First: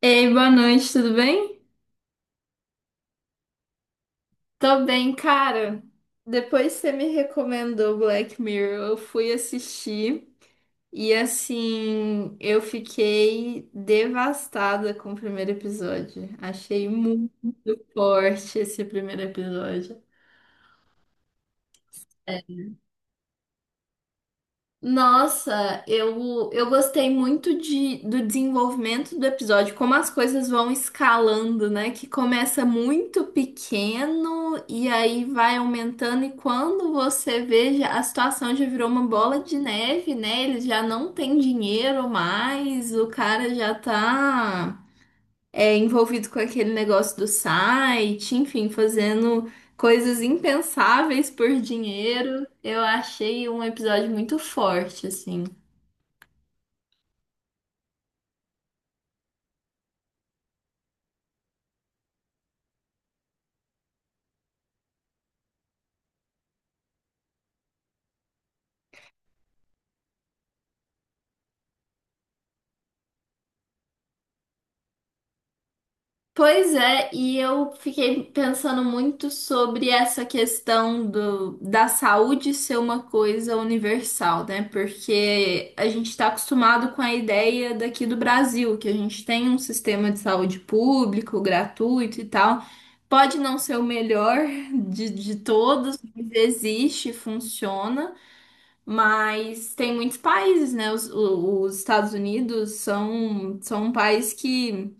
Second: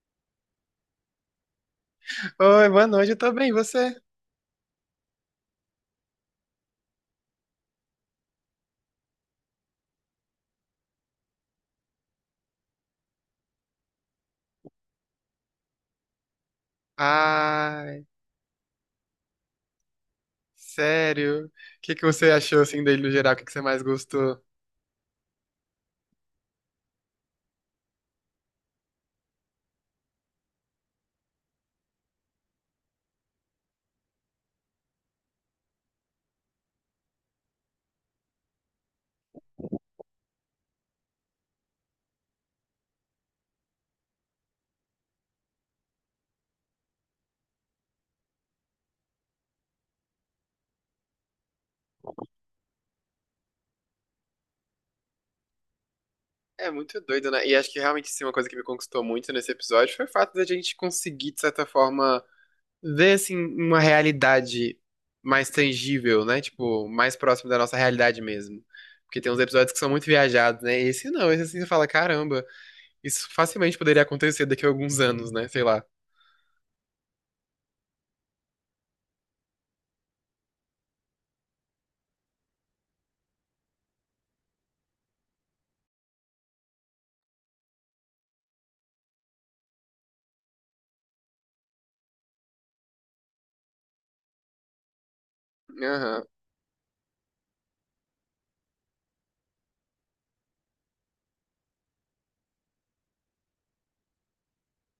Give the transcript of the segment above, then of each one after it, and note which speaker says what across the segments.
Speaker 1: Ei, boa noite, tudo bem?
Speaker 2: Oi, boa noite, eu tô bem, e você?
Speaker 1: Tô bem, cara. Depois que você me recomendou Black Mirror, eu fui assistir e assim, eu fiquei devastada com o primeiro episódio. Achei muito
Speaker 2: Ai,
Speaker 1: forte esse primeiro episódio.
Speaker 2: sério? O que que você achou, assim, dele no geral? O que que você mais gostou?
Speaker 1: Nossa, eu gostei muito do desenvolvimento do episódio, como as coisas vão escalando, né? Que começa muito pequeno e aí vai aumentando, e quando você vê, a situação já virou uma bola de neve, né? Ele já não tem dinheiro mais, o cara já tá envolvido com aquele negócio do site, enfim, fazendo coisas impensáveis por dinheiro. Eu achei um episódio muito forte, assim.
Speaker 2: É muito doido, né? E acho que realmente, sim, uma coisa que me conquistou muito nesse episódio foi o fato da gente conseguir, de certa forma, ver, assim, uma realidade mais tangível, né? Tipo, mais próximo da nossa realidade mesmo. Porque tem uns episódios que são muito viajados, né? Esse não, esse assim, você fala, caramba, isso facilmente poderia acontecer daqui a alguns anos, né? Sei lá.
Speaker 1: Pois é, e eu fiquei pensando muito sobre essa questão da saúde ser uma coisa universal, né? Porque a gente está acostumado com a ideia daqui do Brasil, que a gente tem um sistema de saúde público, gratuito e tal. Pode não ser o melhor de todos,
Speaker 2: Aham.
Speaker 1: mas existe, funciona, mas tem muitos países, né? Os Estados Unidos são um país que.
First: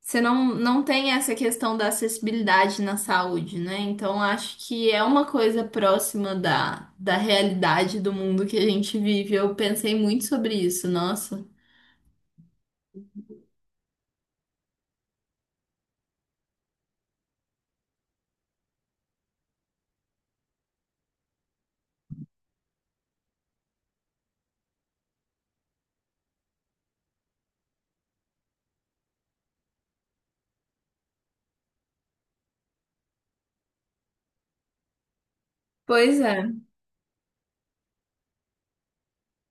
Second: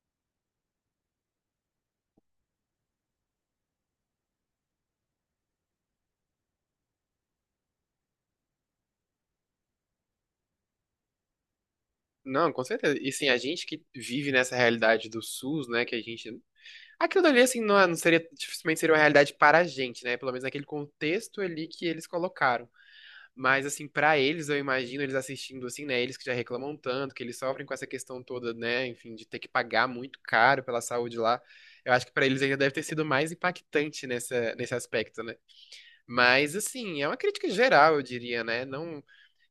Speaker 1: Você não tem essa questão da acessibilidade na saúde, né? Então, acho que é uma coisa próxima da realidade do mundo que a gente vive. Eu pensei muito sobre isso, nossa.
Speaker 2: Não, com certeza. E sim, a gente que vive nessa realidade do SUS, né, que a gente. Aquilo dali, assim, não, não seria, dificilmente seria uma realidade para a gente, né? Pelo menos naquele contexto ali que eles colocaram. Mas, assim, para eles, eu imagino eles assistindo, assim, né? Eles que já reclamam tanto, que eles sofrem com essa questão toda, né? Enfim, de ter que pagar muito caro pela saúde lá. Eu acho que para eles ainda deve ter sido mais impactante nessa, nesse aspecto, né?
Speaker 1: Pois é.
Speaker 2: Mas, assim, é uma crítica geral, eu diria, né? Não,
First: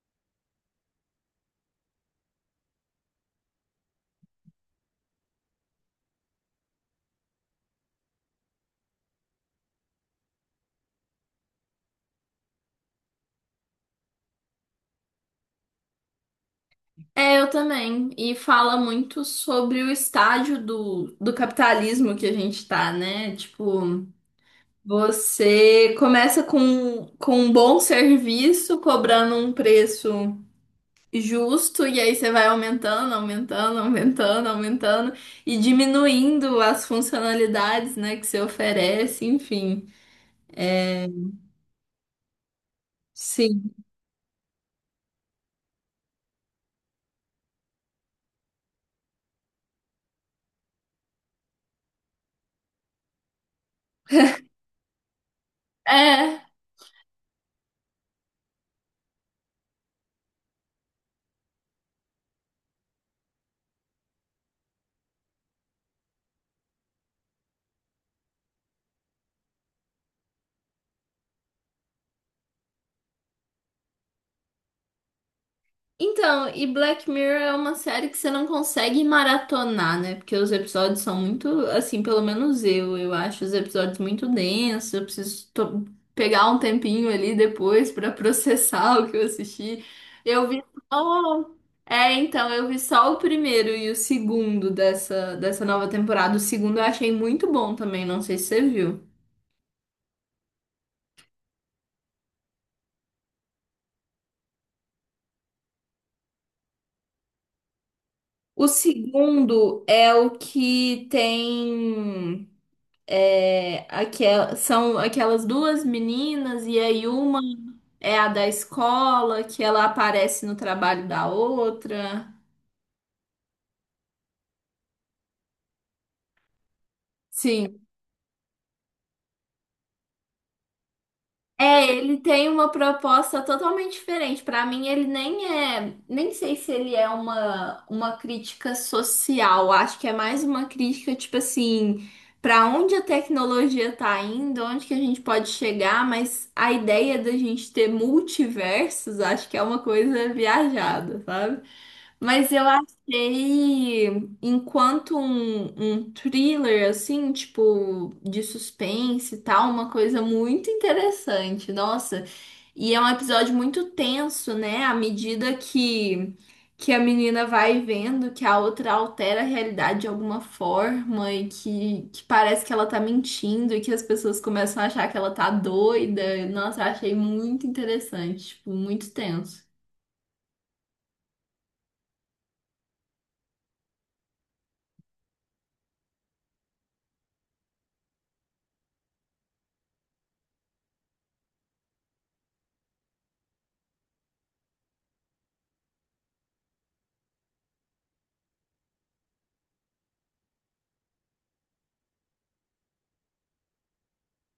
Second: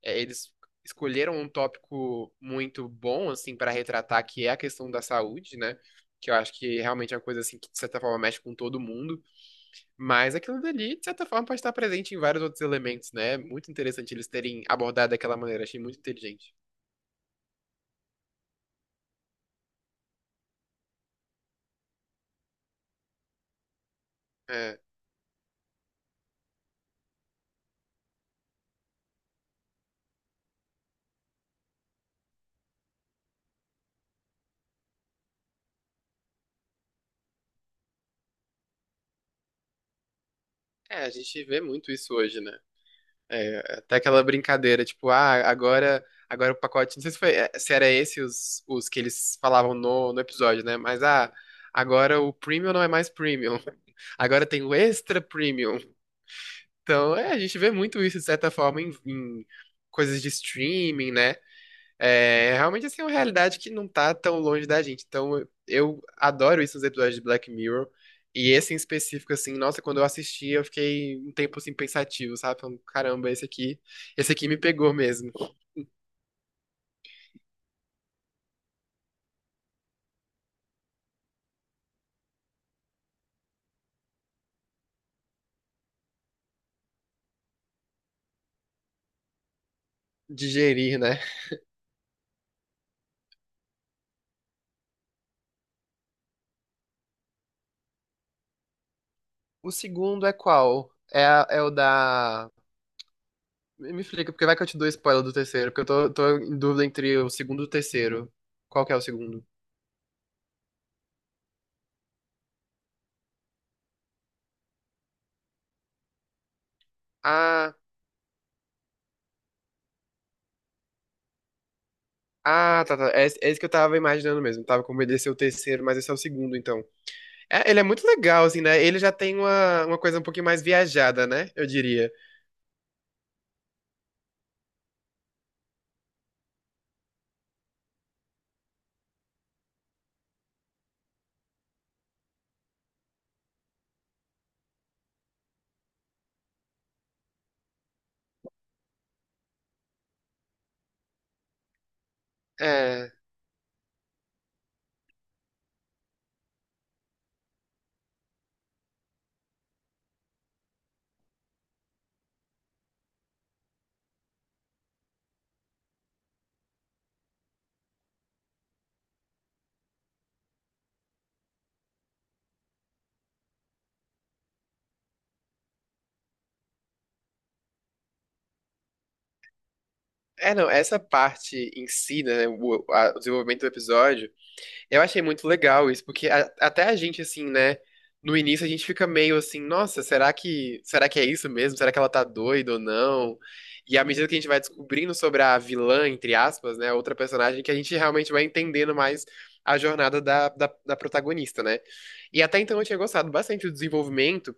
Speaker 2: é, eles escolheram um tópico muito bom, assim, para retratar, que é a questão da saúde, né? Que eu acho que realmente é uma coisa, assim, que de certa forma mexe com todo mundo. Mas aquilo dali, de certa forma, pode estar presente em vários outros elementos, né? Muito interessante eles terem abordado daquela maneira, achei muito inteligente.
Speaker 1: É, eu também. E fala muito sobre o estágio do capitalismo que a gente tá, né? Tipo,
Speaker 2: É,
Speaker 1: você começa com um bom serviço, cobrando um preço justo, e aí você vai aumentando, aumentando, aumentando, aumentando e diminuindo as funcionalidades, né, que você oferece, enfim.
Speaker 2: é, a gente vê muito isso hoje, né? É,
Speaker 1: Sim.
Speaker 2: até aquela brincadeira, tipo, ah, agora o pacote. Não sei se foi, se era esse os que eles falavam no episódio, né? Mas ah, agora o premium não é mais premium. Agora tem o extra premium.
Speaker 1: É,
Speaker 2: Então, é, a gente vê muito isso, de certa forma, em coisas de streaming, né? É realmente assim é uma realidade que não tá tão longe da gente. Então eu adoro isso nos episódios de Black Mirror. E esse em específico, assim, nossa, quando eu assisti, eu fiquei um tempo assim pensativo, sabe? Falando, caramba, esse aqui me pegou mesmo.
Speaker 1: então, e Black Mirror é uma série que você não consegue maratonar, né? Porque os episódios são muito, assim, pelo menos eu acho os episódios muito densos, eu preciso pegar um tempinho ali depois pra processar o que eu assisti. Eu vi
Speaker 2: Digerir, né?
Speaker 1: só... É, então, eu vi só o primeiro e o segundo dessa nova temporada. O segundo eu achei muito bom também, não sei se você viu.
Speaker 2: O segundo é qual? É, é o da. Me explica, porque vai que eu te dou spoiler do terceiro, porque eu tô em dúvida entre o segundo e o terceiro.
Speaker 1: O
Speaker 2: Qual que é o segundo?
Speaker 1: segundo é o que tem. É, são aquelas duas meninas, e aí uma
Speaker 2: Ah,
Speaker 1: é a da escola, que ela aparece no trabalho da outra.
Speaker 2: ah, tá, tá. É esse que eu tava imaginando mesmo. Tava com medo de ser o terceiro, mas esse é o segundo, então. É,
Speaker 1: Sim.
Speaker 2: ele é muito legal, assim, né? Ele já tem uma coisa um pouquinho mais viajada, né? Eu
Speaker 1: É,
Speaker 2: diria.
Speaker 1: ele tem uma proposta totalmente diferente. Para mim, ele nem é, nem sei se ele é uma crítica social. Acho que é mais uma crítica, tipo assim, para onde a tecnologia tá indo, onde que a gente pode chegar, mas a ideia da gente ter multiversos, acho que é uma coisa viajada, sabe? Mas eu
Speaker 2: É,
Speaker 1: achei, enquanto um thriller, assim, tipo, de suspense e tal, uma coisa muito interessante, nossa. E é um episódio muito tenso, né? Que a menina vai vendo que a outra altera a realidade de alguma forma e que parece que ela tá mentindo e que as pessoas começam a achar que ela tá doida. Nossa, eu achei muito interessante, tipo, muito tenso.
Speaker 2: é não, essa parte em si, né? O desenvolvimento do episódio. Eu achei muito legal isso, porque até a gente, assim, né? No início a gente fica meio assim, nossa, será que é isso mesmo? Será que ela tá doida ou não? E à medida que a gente vai descobrindo sobre a vilã, entre aspas, né? Outra personagem, que a gente realmente vai entendendo mais a jornada da protagonista, né? E até então eu tinha gostado bastante do desenvolvimento.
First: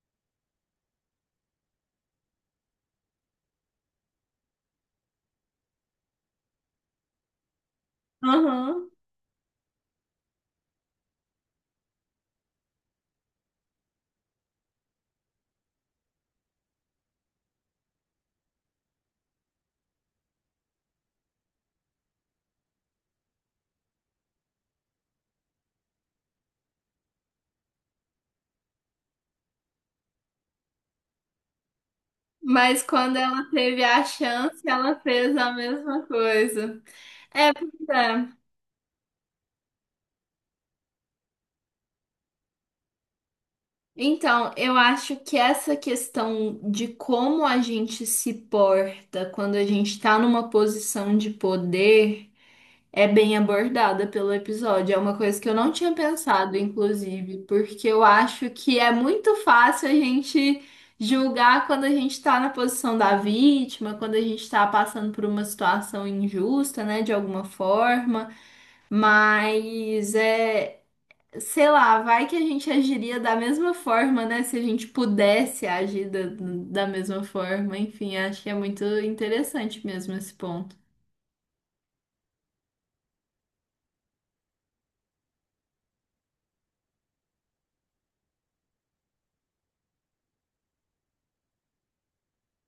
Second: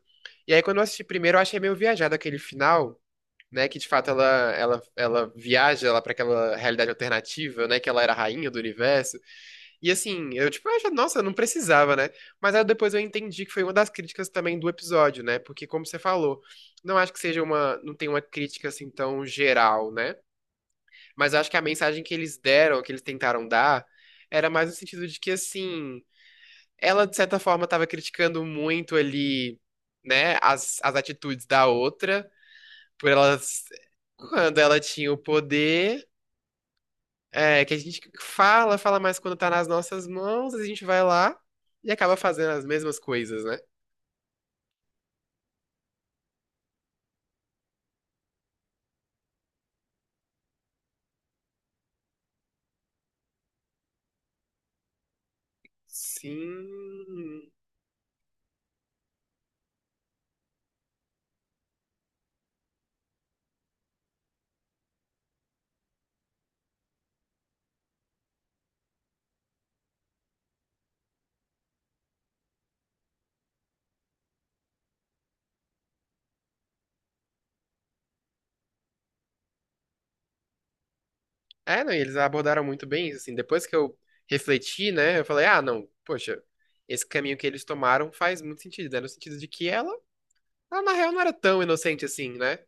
Speaker 2: E aí quando eu assisti primeiro, eu achei meio viajado aquele final, né? Que de fato ela viaja lá pra aquela realidade alternativa, né? Que ela era a rainha do
Speaker 1: Aham.
Speaker 2: universo. E assim, eu tipo, acho, nossa, não precisava, né? Mas aí depois eu entendi que foi uma das críticas também do episódio, né? Porque como você falou, não acho que seja uma, não tem uma crítica assim tão geral, né? Mas eu acho que a mensagem que eles deram, que eles tentaram dar, era mais no sentido de que assim, ela de certa forma estava criticando muito ali, né, as atitudes da outra,
Speaker 1: Mas
Speaker 2: por
Speaker 1: quando ela
Speaker 2: elas
Speaker 1: teve a
Speaker 2: quando
Speaker 1: chance,
Speaker 2: ela
Speaker 1: ela
Speaker 2: tinha o
Speaker 1: fez a mesma
Speaker 2: poder,
Speaker 1: coisa. É,
Speaker 2: é, que a
Speaker 1: pois
Speaker 2: gente
Speaker 1: é.
Speaker 2: fala, fala mais quando tá nas nossas mãos, a gente vai lá e acaba fazendo as mesmas coisas, né?
Speaker 1: Então, eu acho que essa questão de como a gente se porta quando a gente tá numa posição de poder é bem abordada pelo episódio. É uma coisa que eu não tinha pensado, inclusive,
Speaker 2: Sim.
Speaker 1: porque eu acho que é muito fácil a gente julgar quando a gente tá na posição da vítima, quando a gente tá passando por uma situação injusta, né, de alguma forma. Mas é, sei lá, vai que a gente agiria da mesma forma, né? Se a gente pudesse agir da mesma forma. Enfim, acho que é muito interessante mesmo esse ponto.
Speaker 2: É, não, e eles abordaram muito bem isso, assim. Depois que eu refleti, né, eu falei, ah, não, poxa, esse caminho que eles tomaram faz muito sentido, né? No sentido de que ela na real não era tão inocente assim, né?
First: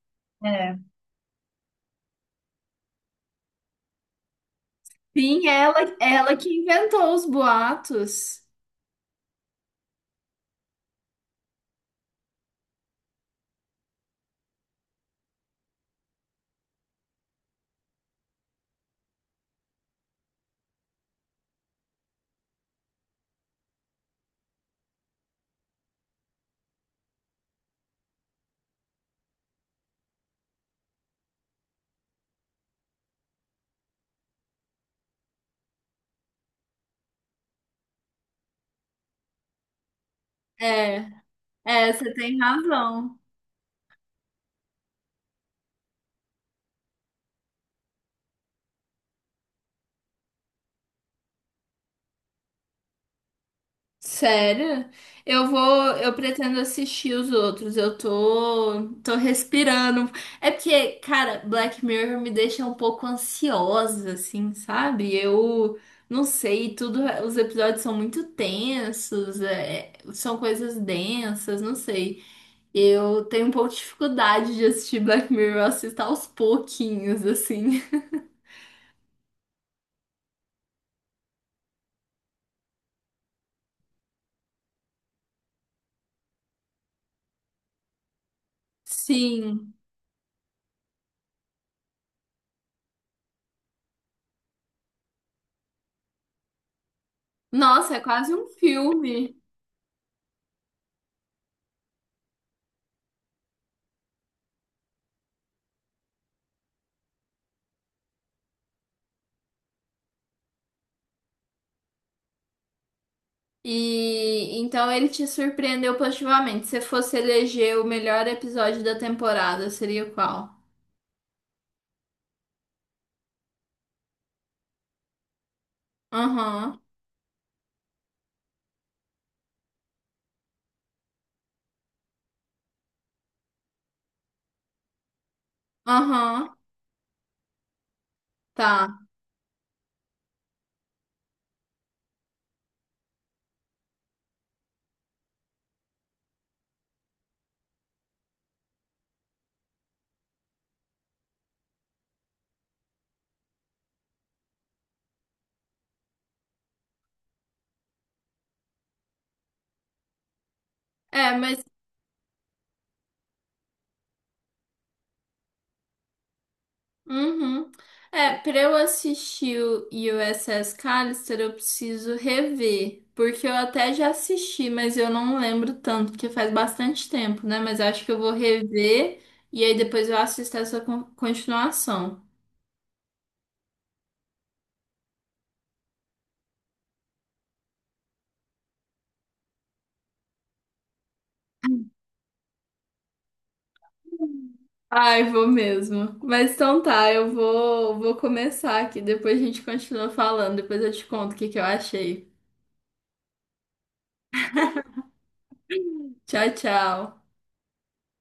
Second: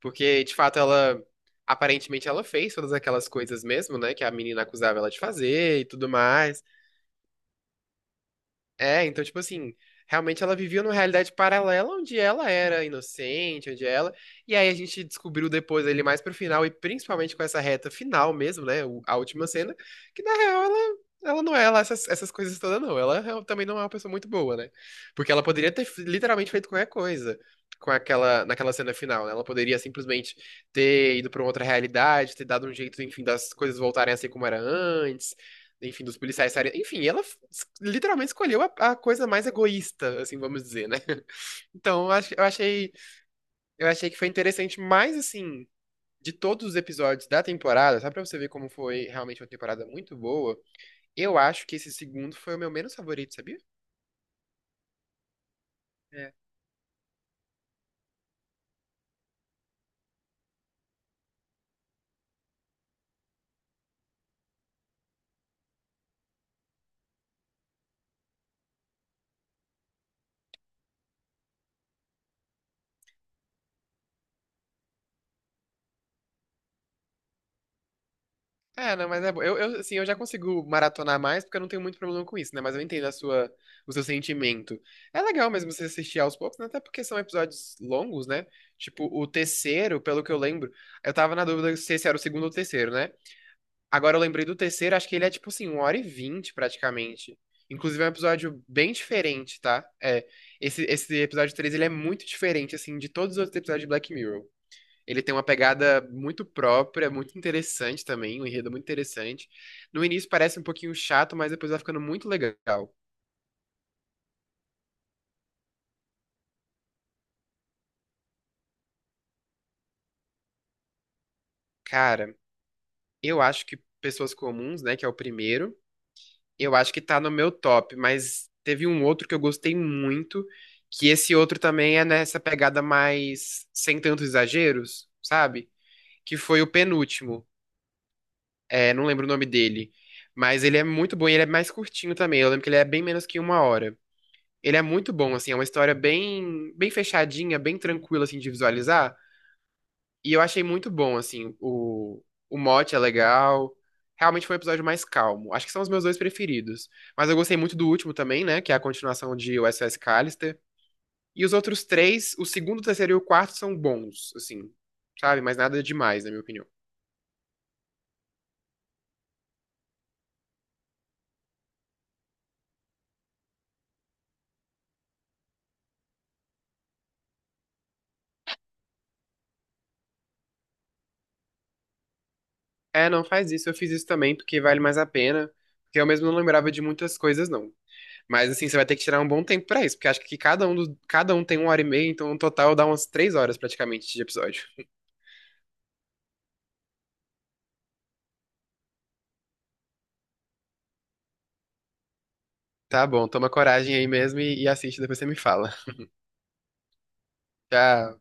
Speaker 2: Porque, de
Speaker 1: É.
Speaker 2: fato, ela, aparentemente, ela fez todas aquelas coisas mesmo, né, que a menina acusava ela de
Speaker 1: Sim,
Speaker 2: fazer e tudo
Speaker 1: ela que
Speaker 2: mais.
Speaker 1: inventou os boatos.
Speaker 2: É, então, tipo assim, realmente ela vivia numa realidade paralela onde ela era inocente, onde ela. E aí a gente descobriu depois ali mais pro final, e principalmente com essa reta final mesmo, né? A última cena, que na real ela não é lá essas, coisas todas, não. Ela também não é uma pessoa muito boa, né? Porque ela poderia ter literalmente feito qualquer coisa com aquela, naquela cena final, né? Ela poderia simplesmente ter ido pra uma outra realidade, ter dado um jeito, enfim, das coisas voltarem a ser como era antes enfim, dos policiais estarem. Enfim, ela literalmente escolheu a coisa mais egoísta, assim, vamos dizer, né?
Speaker 1: É, é,
Speaker 2: Então,
Speaker 1: você
Speaker 2: eu ach-
Speaker 1: tem
Speaker 2: eu achei,
Speaker 1: razão.
Speaker 2: eu achei que foi interessante, mas assim, de todos os episódios da temporada, só pra você ver como foi realmente uma temporada muito boa, eu acho que esse segundo foi o meu menos favorito, sabia?
Speaker 1: Sério? Eu vou, eu pretendo assistir os outros. Eu tô, tô respirando. É porque, cara, Black Mirror me deixa um pouco ansiosa, assim, sabe? Eu não sei, tudo, os episódios são muito tensos, é, são coisas densas, não sei. Eu tenho um pouco de dificuldade de assistir Black Mirror, eu assisto aos pouquinhos, assim.
Speaker 2: É, não, mas é bom. Assim, eu já consigo maratonar mais porque eu não tenho muito problema com isso, né? Mas eu entendo a sua, o seu sentimento. É legal mesmo você assistir aos poucos, né? Até porque são episódios longos, né? Tipo, o
Speaker 1: Sim.
Speaker 2: terceiro, pelo que eu lembro, eu tava na dúvida se esse era o segundo ou o terceiro, né? Agora eu lembrei do terceiro, acho que ele é tipo assim, 1h20, praticamente.
Speaker 1: Nossa, é
Speaker 2: Inclusive é um
Speaker 1: quase um
Speaker 2: episódio bem
Speaker 1: filme.
Speaker 2: diferente, tá? É, esse episódio 3 ele é muito diferente, assim, de todos os outros episódios de Black Mirror. Ele tem uma pegada muito própria, muito interessante também, um enredo muito interessante. No início parece um pouquinho chato, mas depois vai ficando muito legal.
Speaker 1: E então ele te surpreendeu positivamente. Se fosse eleger o melhor episódio da temporada, seria qual?
Speaker 2: Cara, eu acho que Pessoas Comuns, né, que é o primeiro, eu
Speaker 1: Aham,
Speaker 2: acho que tá no meu top, mas teve um outro que eu gostei muito, que esse outro também é nessa pegada mais sem tantos exageros, sabe? Que
Speaker 1: aham,
Speaker 2: foi o penúltimo. É,
Speaker 1: tá.
Speaker 2: não lembro o nome dele. Mas ele é muito bom e ele é mais curtinho também. Eu lembro que ele é bem menos que uma hora. Ele é muito bom, assim, é uma história bem, bem fechadinha, bem tranquila, assim, de visualizar. E eu achei muito bom, assim, o mote é legal. Realmente foi um episódio mais calmo. Acho que são os meus dois preferidos. Mas eu gostei muito do último também, né, que é a continuação de USS Callister.
Speaker 1: É,
Speaker 2: E os
Speaker 1: mas.
Speaker 2: outros três, o segundo, o terceiro e o quarto são bons, assim, sabe? Mas nada demais, na minha opinião.
Speaker 1: Uhum. É, pra eu assistir o USS Callister, eu preciso rever. Porque eu até já assisti, mas eu não lembro tanto, porque faz bastante tempo, né? Mas acho que eu vou rever e aí depois eu assisto essa continuação.
Speaker 2: É, não faz isso, eu fiz isso também, porque vale mais a pena. Porque eu mesmo não lembrava de muitas coisas, não. Mas assim, você vai ter que tirar um bom tempo pra isso, porque acho que cada um tem uma hora e meia, então no total dá umas 3 horas praticamente de episódio.
Speaker 1: Ai, vou mesmo. Mas então tá, eu vou, vou começar aqui. Depois a gente continua falando. Depois eu te conto o que que eu achei.
Speaker 2: Tá bom, toma coragem aí mesmo e assiste, depois você me fala.
Speaker 1: Tchau, tchau.
Speaker 2: Tchau.